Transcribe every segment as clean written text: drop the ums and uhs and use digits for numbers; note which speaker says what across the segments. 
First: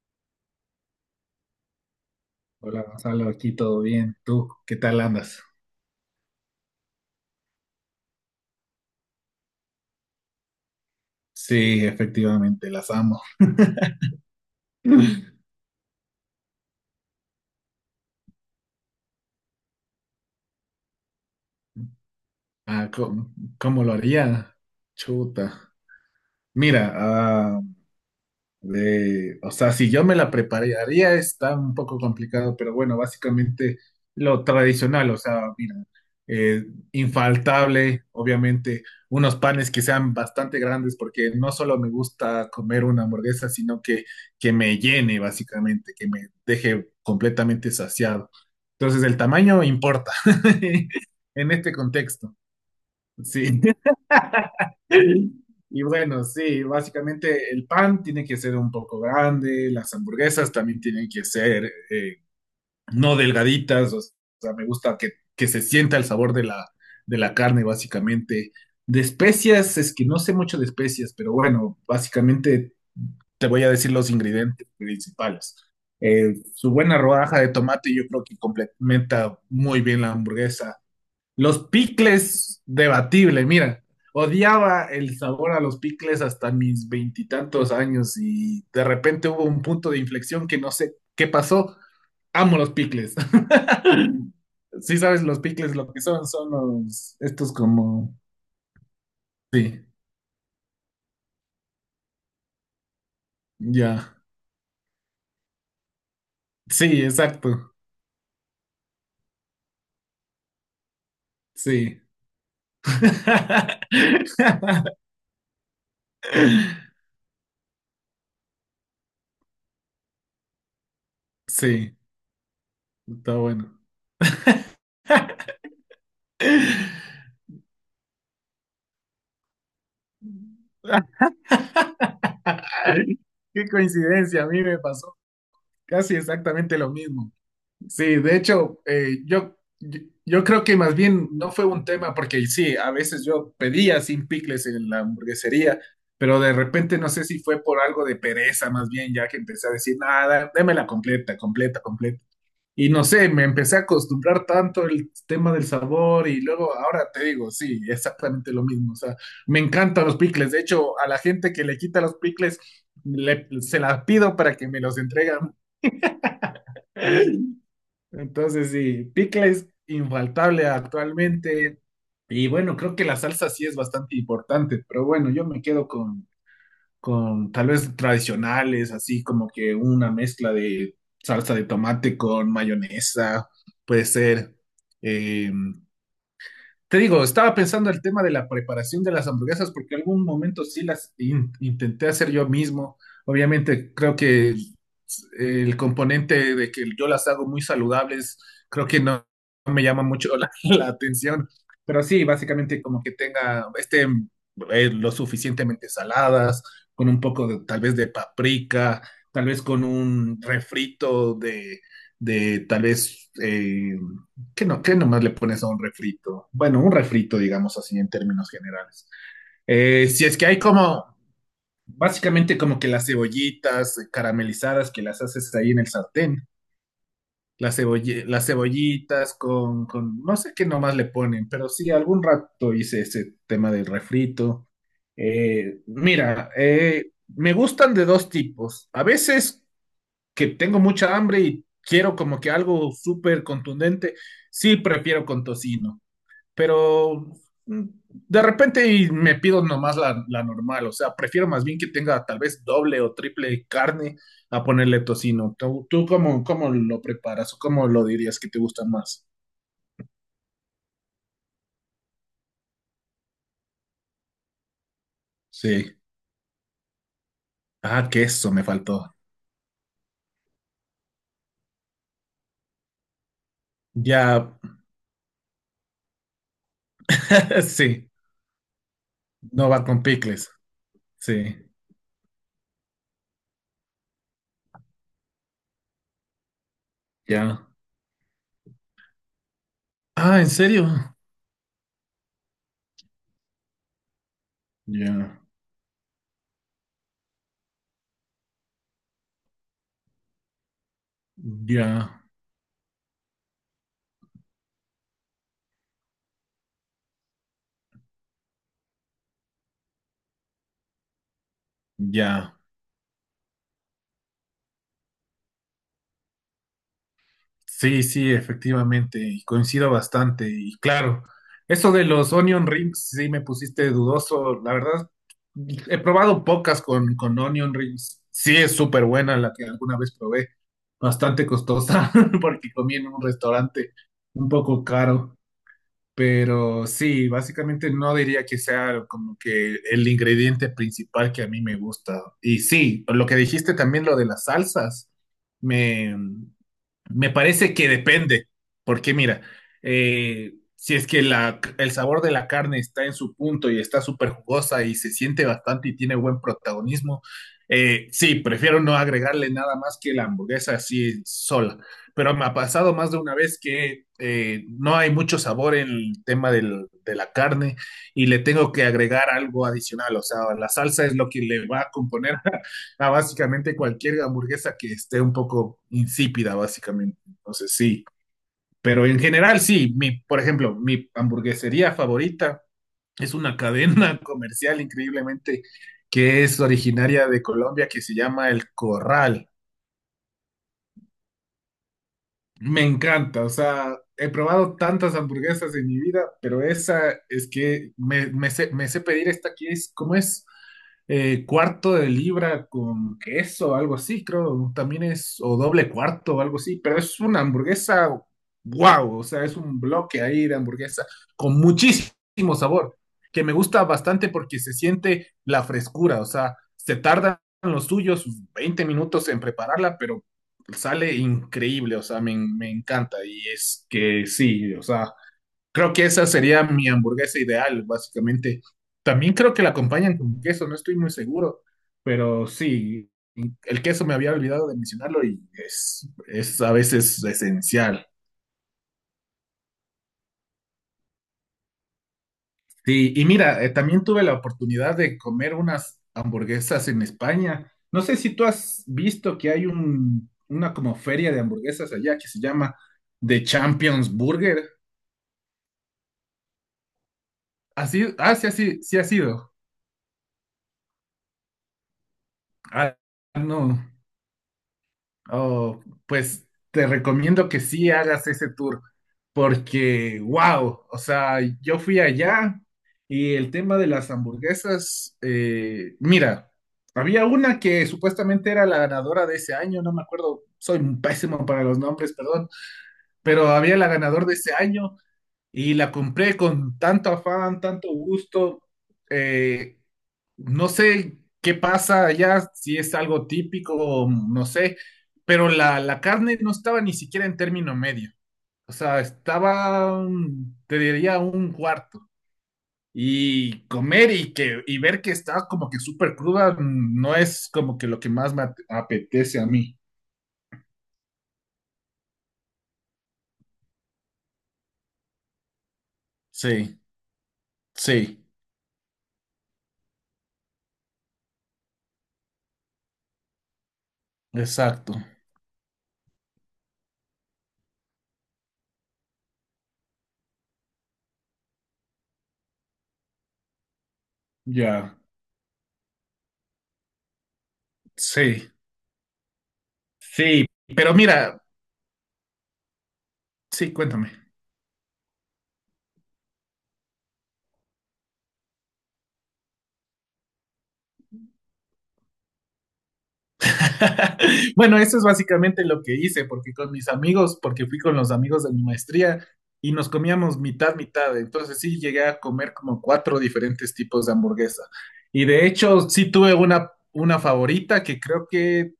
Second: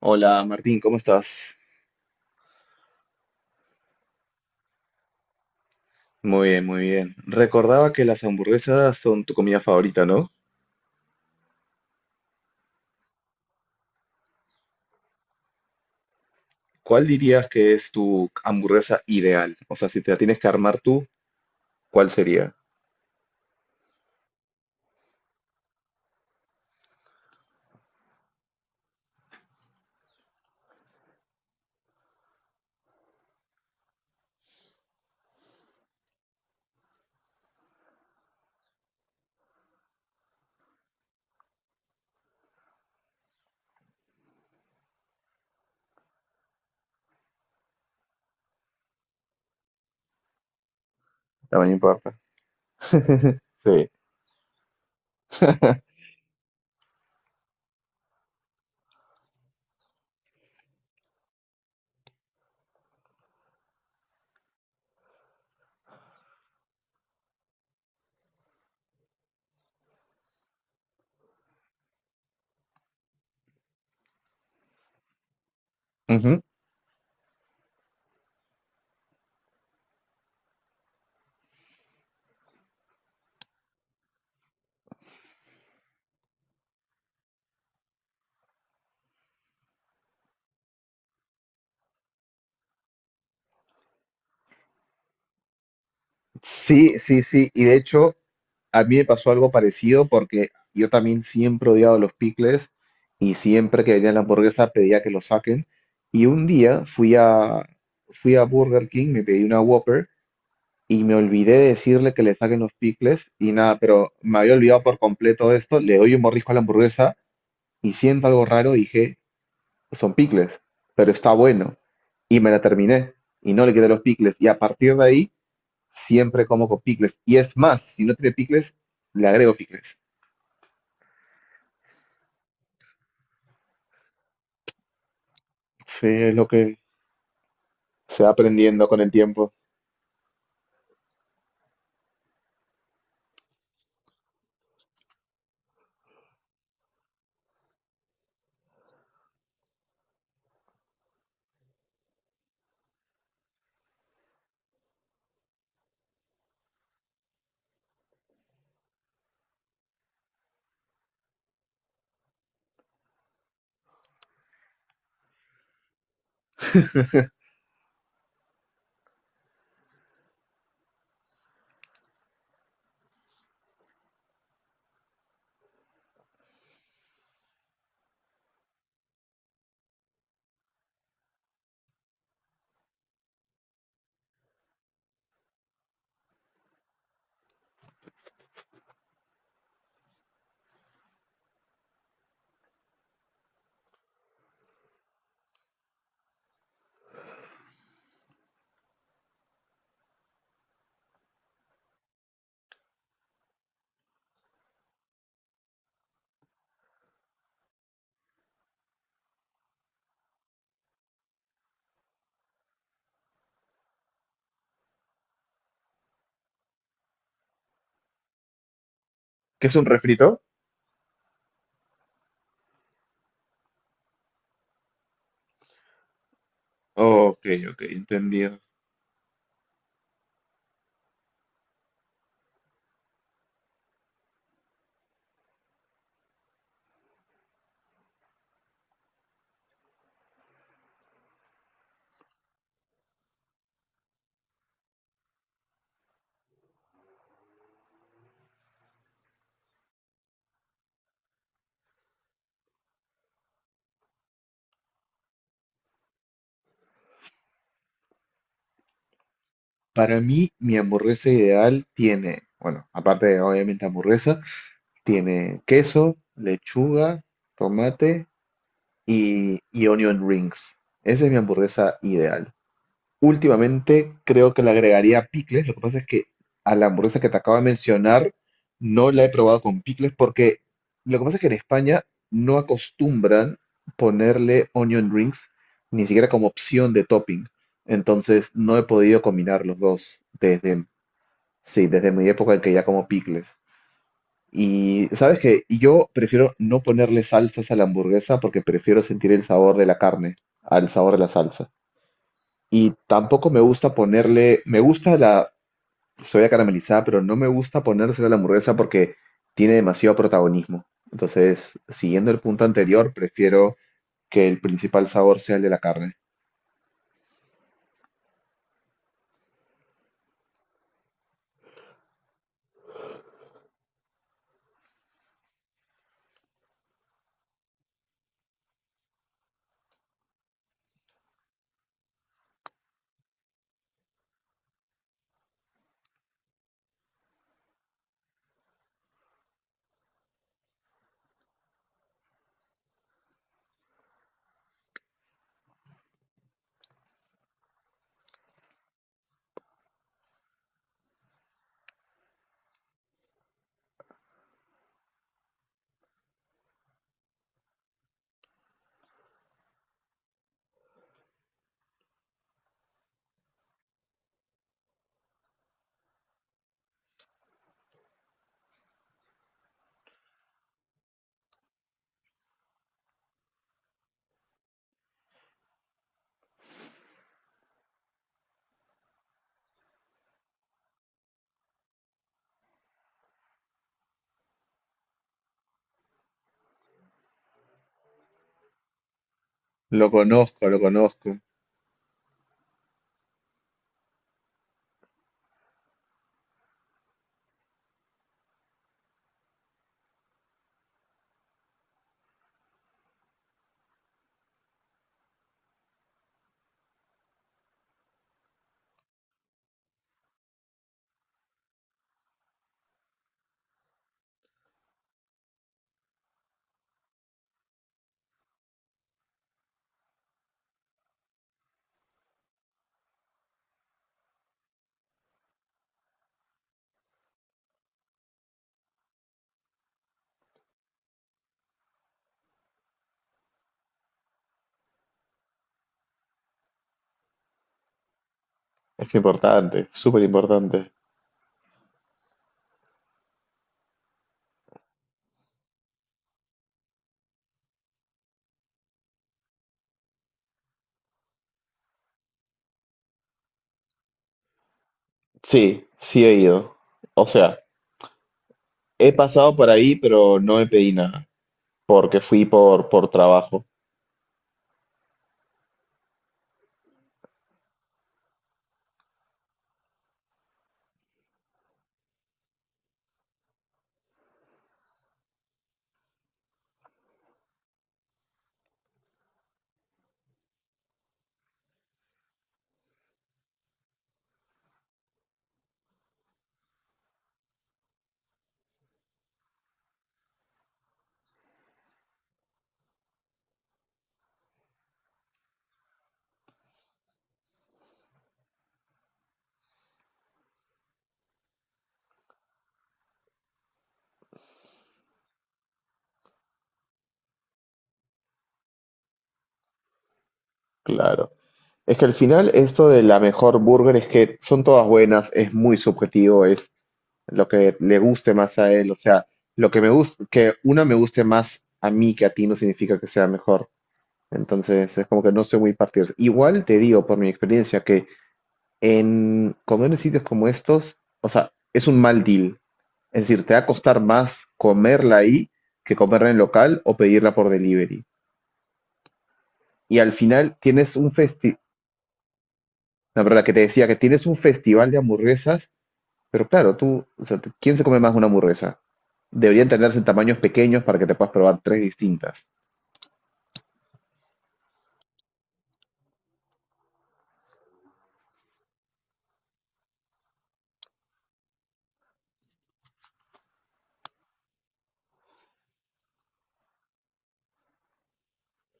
Speaker 1: Hola Martín, ¿cómo estás?
Speaker 2: Hola Gonzalo, aquí todo bien. ¿Tú qué tal andas?
Speaker 1: Muy bien, muy bien. Recordaba que las hamburguesas son tu comida favorita, ¿no?
Speaker 2: Sí, efectivamente, las amo.
Speaker 1: ¿Cuál dirías que es tu hamburguesa ideal? O sea, si te la tienes que armar tú, ¿cuál sería?
Speaker 2: ¿Cómo, cómo lo haría? Chuta. Mira, si yo me la prepararía está un poco complicado, pero bueno, básicamente lo tradicional, o sea, mira, eh, infaltable, obviamente, unos panes que sean bastante grandes, porque no solo me gusta comer una hamburguesa, sino que me llene, básicamente, que me deje completamente saciado. Entonces, el tamaño importa en
Speaker 1: Tamaño
Speaker 2: este
Speaker 1: importa.
Speaker 2: contexto, sí.
Speaker 1: Sí.
Speaker 2: Y bueno, sí, básicamente el pan tiene que ser un poco grande, las hamburguesas también tienen que ser no delgaditas, o sea, me gusta que se sienta el sabor de la carne, básicamente. De especias, es que no sé mucho de especias, pero bueno, básicamente te voy a decir los ingredientes principales.
Speaker 1: Ujú.
Speaker 2: Su buena rodaja de tomate yo creo que complementa muy bien la hamburguesa, los picles, debatible, mira. Odiaba el sabor a los picles hasta mis veintitantos años y de repente hubo un punto de inflexión que no sé qué pasó. Amo los picles. Sí sabes los picles lo que son, son
Speaker 1: Sí,
Speaker 2: los,
Speaker 1: sí, sí.
Speaker 2: estos
Speaker 1: Y de
Speaker 2: como,
Speaker 1: hecho, a mí me pasó algo
Speaker 2: sí,
Speaker 1: parecido porque yo también siempre odiaba los picles y siempre que venía
Speaker 2: ya.
Speaker 1: la hamburguesa pedía que lo saquen. Y un día
Speaker 2: Sí, exacto.
Speaker 1: fui a Burger King, me pedí una Whopper y me olvidé de
Speaker 2: Sí.
Speaker 1: decirle que le saquen los picles y nada, pero me había olvidado por completo de esto. Le doy un mordisco a la hamburguesa y siento algo raro y dije, son picles, pero está bueno.
Speaker 2: Sí,
Speaker 1: Y me la terminé
Speaker 2: está
Speaker 1: y no le
Speaker 2: bueno.
Speaker 1: quedé los picles. Y a partir de ahí, siempre como con picles. Y es más, si no tiene picles, le agrego picles.
Speaker 2: Qué coincidencia, a mí me pasó
Speaker 1: Sí,
Speaker 2: casi
Speaker 1: es lo
Speaker 2: exactamente
Speaker 1: que
Speaker 2: lo mismo. Sí,
Speaker 1: se va
Speaker 2: de hecho,
Speaker 1: aprendiendo con el
Speaker 2: eh,
Speaker 1: tiempo.
Speaker 2: yo, yo, yo creo que más bien no fue un tema porque sí, a veces yo pedía sin picles en la hamburguesería, pero de repente no sé si fue por algo de pereza más bien, ya que empecé a decir, nada, démela completa, completa, completa. Y no sé, me empecé a acostumbrar tanto el tema del sabor y luego ahora te digo, sí, exactamente lo mismo. O sea, me encantan los picles. De hecho, a la gente que le quita los picles, se las pido para que me los entregan. Entonces, sí, picles infaltable actualmente. Y bueno, creo que la salsa sí es bastante importante, pero bueno, yo me quedo con tal vez tradicionales, así como que una mezcla de salsa de tomate con mayonesa, puede ser. eh, Te digo, estaba pensando el tema de la preparación de las hamburguesas porque algún momento sí las intenté hacer yo mismo. Obviamente creo que el componente de que yo las hago muy saludables, creo que no me llama mucho la, la atención. Pero sí, básicamente como que tenga, estén lo suficientemente saladas, con un poco de- tal vez de paprika, tal vez con un refrito de tal vez... ¿Qué no, qué nomás le pones a un refrito? Bueno, un refrito, digamos así, en términos generales.
Speaker 1: ¿Qué es un
Speaker 2: Si es
Speaker 1: refrito?
Speaker 2: que hay como, básicamente como que las cebollitas caramelizadas que las haces ahí en el sartén,
Speaker 1: Ok,
Speaker 2: las,
Speaker 1: ok,
Speaker 2: las
Speaker 1: entendido.
Speaker 2: cebollitas con, no sé qué nomás le ponen, pero sí, algún rato hice ese tema del refrito. Mira, me gustan de dos tipos. A veces que tengo mucha hambre y quiero como que algo súper contundente, sí prefiero con tocino, pero mm, de repente y me pido nomás la, la normal, o sea, prefiero más bien que tenga tal vez doble o triple carne a ponerle tocino. ¿Tú, tú cómo, cómo lo preparas o cómo lo dirías que te gusta más?
Speaker 1: Para mí, mi hamburguesa ideal tiene, bueno, aparte de obviamente hamburguesa, tiene
Speaker 2: Sí.
Speaker 1: queso, lechuga,
Speaker 2: Ah,
Speaker 1: tomate
Speaker 2: queso me faltó.
Speaker 1: y onion rings. Esa es mi hamburguesa ideal. Últimamente
Speaker 2: Ya,
Speaker 1: creo que le agregaría picles. Lo que pasa es que a la hamburguesa que te acabo de
Speaker 2: sí,
Speaker 1: mencionar no la he probado
Speaker 2: no
Speaker 1: con
Speaker 2: va con
Speaker 1: picles
Speaker 2: picles.
Speaker 1: porque lo que pasa es que en
Speaker 2: Sí,
Speaker 1: España no acostumbran ponerle onion rings ni siquiera como opción de topping.
Speaker 2: ya.
Speaker 1: Entonces no he podido combinar los dos
Speaker 2: Ah, ¿en serio?
Speaker 1: sí, desde mi época en que ya como picles. Y sabes
Speaker 2: Ya,
Speaker 1: que yo prefiero no ponerle salsas a la hamburguesa porque prefiero sentir el sabor de la carne al sabor de la salsa.
Speaker 2: ya,
Speaker 1: Y tampoco me gusta ponerle, me gusta la soya caramelizada, pero no me gusta ponérsela a la hamburguesa porque tiene demasiado protagonismo. Entonces, siguiendo el
Speaker 2: ya.
Speaker 1: punto anterior, prefiero que el principal sabor sea el de la carne.
Speaker 2: Sí, sí, efectivamente, y coincido bastante. Y claro, eso de los onion rings, sí me pusiste dudoso. La verdad, he probado pocas con onion rings. Sí, es súper buena la que alguna vez probé. Bastante costosa, porque comí en un restaurante un poco caro. Pero sí, básicamente no diría que sea como que el ingrediente principal que a mí me gusta. Y sí, lo que dijiste también, lo de las salsas. Me, me parece que depende, porque mira, si es que el sabor de la carne está en su punto y está súper jugosa y se siente bastante y tiene buen protagonismo, sí, prefiero no agregarle nada más que la hamburguesa así sola. Pero me ha pasado más de una vez que no hay mucho sabor en el tema de la carne y le tengo que agregar algo adicional, o sea, la salsa es lo que le va a componer a básicamente cualquier hamburguesa que esté un poco insípida, básicamente. Entonces, sí. Pero en general, sí. Mi, por ejemplo, mi hamburguesería favorita es una cadena comercial increíblemente que es originaria de Colombia que se llama El Corral.
Speaker 1: Lo conozco, lo conozco.
Speaker 2: Me encanta, o sea, he probado tantas hamburguesas en mi vida, pero esa es que me, me sé pedir esta que es, ¿cómo es? Cuarto de libra con queso, algo así, creo, también es, o doble cuarto, algo así, pero es una hamburguesa, wow, o sea, es un bloque ahí de hamburguesa con muchísimo sabor, que me gusta bastante porque se siente la frescura, o sea, se tardan los suyos 20 minutos en prepararla, pero sale increíble, o sea, me encanta. Y es que sí, o sea, creo que esa sería mi hamburguesa ideal, básicamente. También creo que la acompañan con queso, no estoy muy seguro, pero sí, el queso me había olvidado de mencionarlo y es a veces esencial.
Speaker 1: Es importante, súper importante.
Speaker 2: Sí, y mira, también tuve la oportunidad de comer unas hamburguesas en España. No sé si tú has visto que hay un, una como feria de hamburguesas allá que se llama The Champions Burger.
Speaker 1: Sí, sí he ido. O sea,
Speaker 2: Así, ah, sí, así, sí ha
Speaker 1: he
Speaker 2: sido.
Speaker 1: pasado por ahí, pero no me pedí nada. Porque
Speaker 2: Ah,
Speaker 1: por trabajo,
Speaker 2: no. Oh, pues te recomiendo que sí hagas ese tour, porque, wow, o sea, yo fui allá y el tema de las hamburguesas, mira, había una que supuestamente era la ganadora de ese año, no me acuerdo, soy pésimo para los nombres, perdón, pero había la ganadora de ese año. Y la compré con tanto afán, tanto gusto. eh, no sé qué pasa allá, si es algo típico, o no sé, pero la carne no estaba ni siquiera en término medio. O sea, estaba, te diría, un cuarto. Y comer y, que, y ver que está como que súper cruda, no es como que lo que más me apetece a mí.
Speaker 1: claro. Es que al final esto de la mejor burger es que son todas buenas, es muy subjetivo, es
Speaker 2: Sí,
Speaker 1: lo que le
Speaker 2: sí,
Speaker 1: guste más a él, o sea, lo que me gusta, que una me guste más a mí que a ti no significa que sea mejor.
Speaker 2: exacto.
Speaker 1: Entonces es como que no soy muy partidario. Igual te digo por mi experiencia que en comer en sitios como estos, o sea, es un mal deal. Es decir, te va a costar más
Speaker 2: Ya,
Speaker 1: comerla ahí que comerla en local o pedirla por delivery.
Speaker 2: sí,
Speaker 1: Y al
Speaker 2: sí.
Speaker 1: final tienes
Speaker 2: Pero
Speaker 1: un
Speaker 2: mira,
Speaker 1: festival, la verdad que te
Speaker 2: sí,
Speaker 1: decía que
Speaker 2: cuéntame.
Speaker 1: tienes un festival de hamburguesas, pero claro, tú, o sea, te- ¿quién se come más una hamburguesa? Deberían tenerse en tamaños pequeños para que te puedas probar tres distintas.
Speaker 2: Bueno, eso es básicamente lo que hice, porque con mis amigos, porque fui con los amigos de mi maestría y nos comíamos mitad, mitad. Entonces sí llegué a comer como cuatro diferentes tipos de hamburguesa. Y de hecho sí tuve una favorita que creo que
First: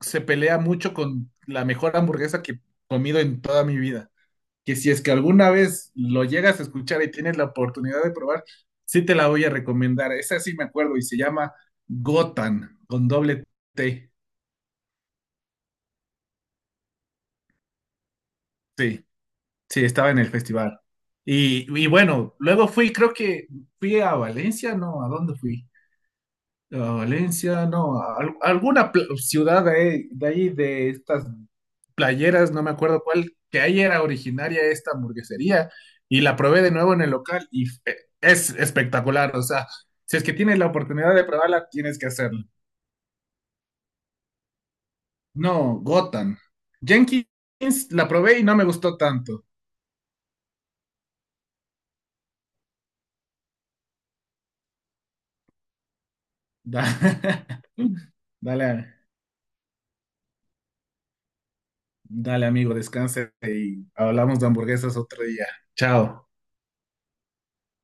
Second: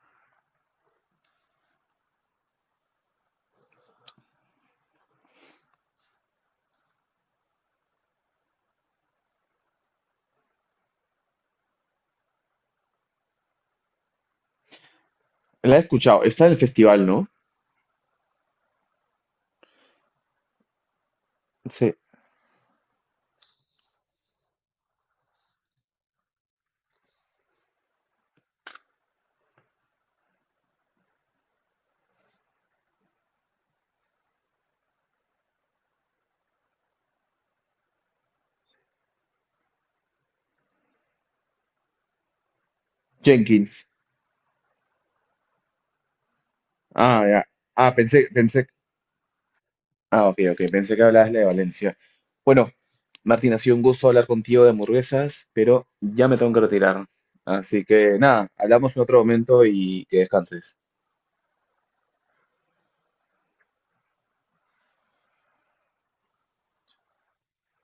Speaker 2: se pelea mucho con la mejor hamburguesa que he comido en toda mi vida. Que si es que alguna vez lo llegas a escuchar y tienes la oportunidad de probar, sí te la voy a recomendar. Esa sí me acuerdo y se llama Gotan con doble T.
Speaker 1: La he escuchado, está en el festival, ¿no?
Speaker 2: Sí. Sí, estaba en el festival. Y
Speaker 1: Sí.
Speaker 2: bueno, luego fui, creo que fui a Valencia, ¿no? ¿A dónde fui? A Valencia, no, a alguna ciudad de, ahí, de ahí, de estas playeras, no me acuerdo cuál, que ahí era originaria esta hamburguesería y la probé de nuevo en el local y es espectacular, o sea, si es que tienes la oportunidad de probarla, tienes que hacerlo.
Speaker 1: Jenkins.
Speaker 2: No, Gotham.
Speaker 1: Ah, ya.
Speaker 2: Jenkins
Speaker 1: Ah,
Speaker 2: la probé y no me
Speaker 1: pensé.
Speaker 2: gustó tanto.
Speaker 1: Ah, ok, ok, pensé que hablabas de Valencia. Bueno, Martín, ha sido un gusto hablar contigo de hamburguesas, pero ya me tengo que
Speaker 2: Da-
Speaker 1: retirar. Así que nada,
Speaker 2: Dale.
Speaker 1: hablamos en otro momento y que descanses.
Speaker 2: Dale, amigo, descanse y hablamos de hamburguesas otro día. Chao.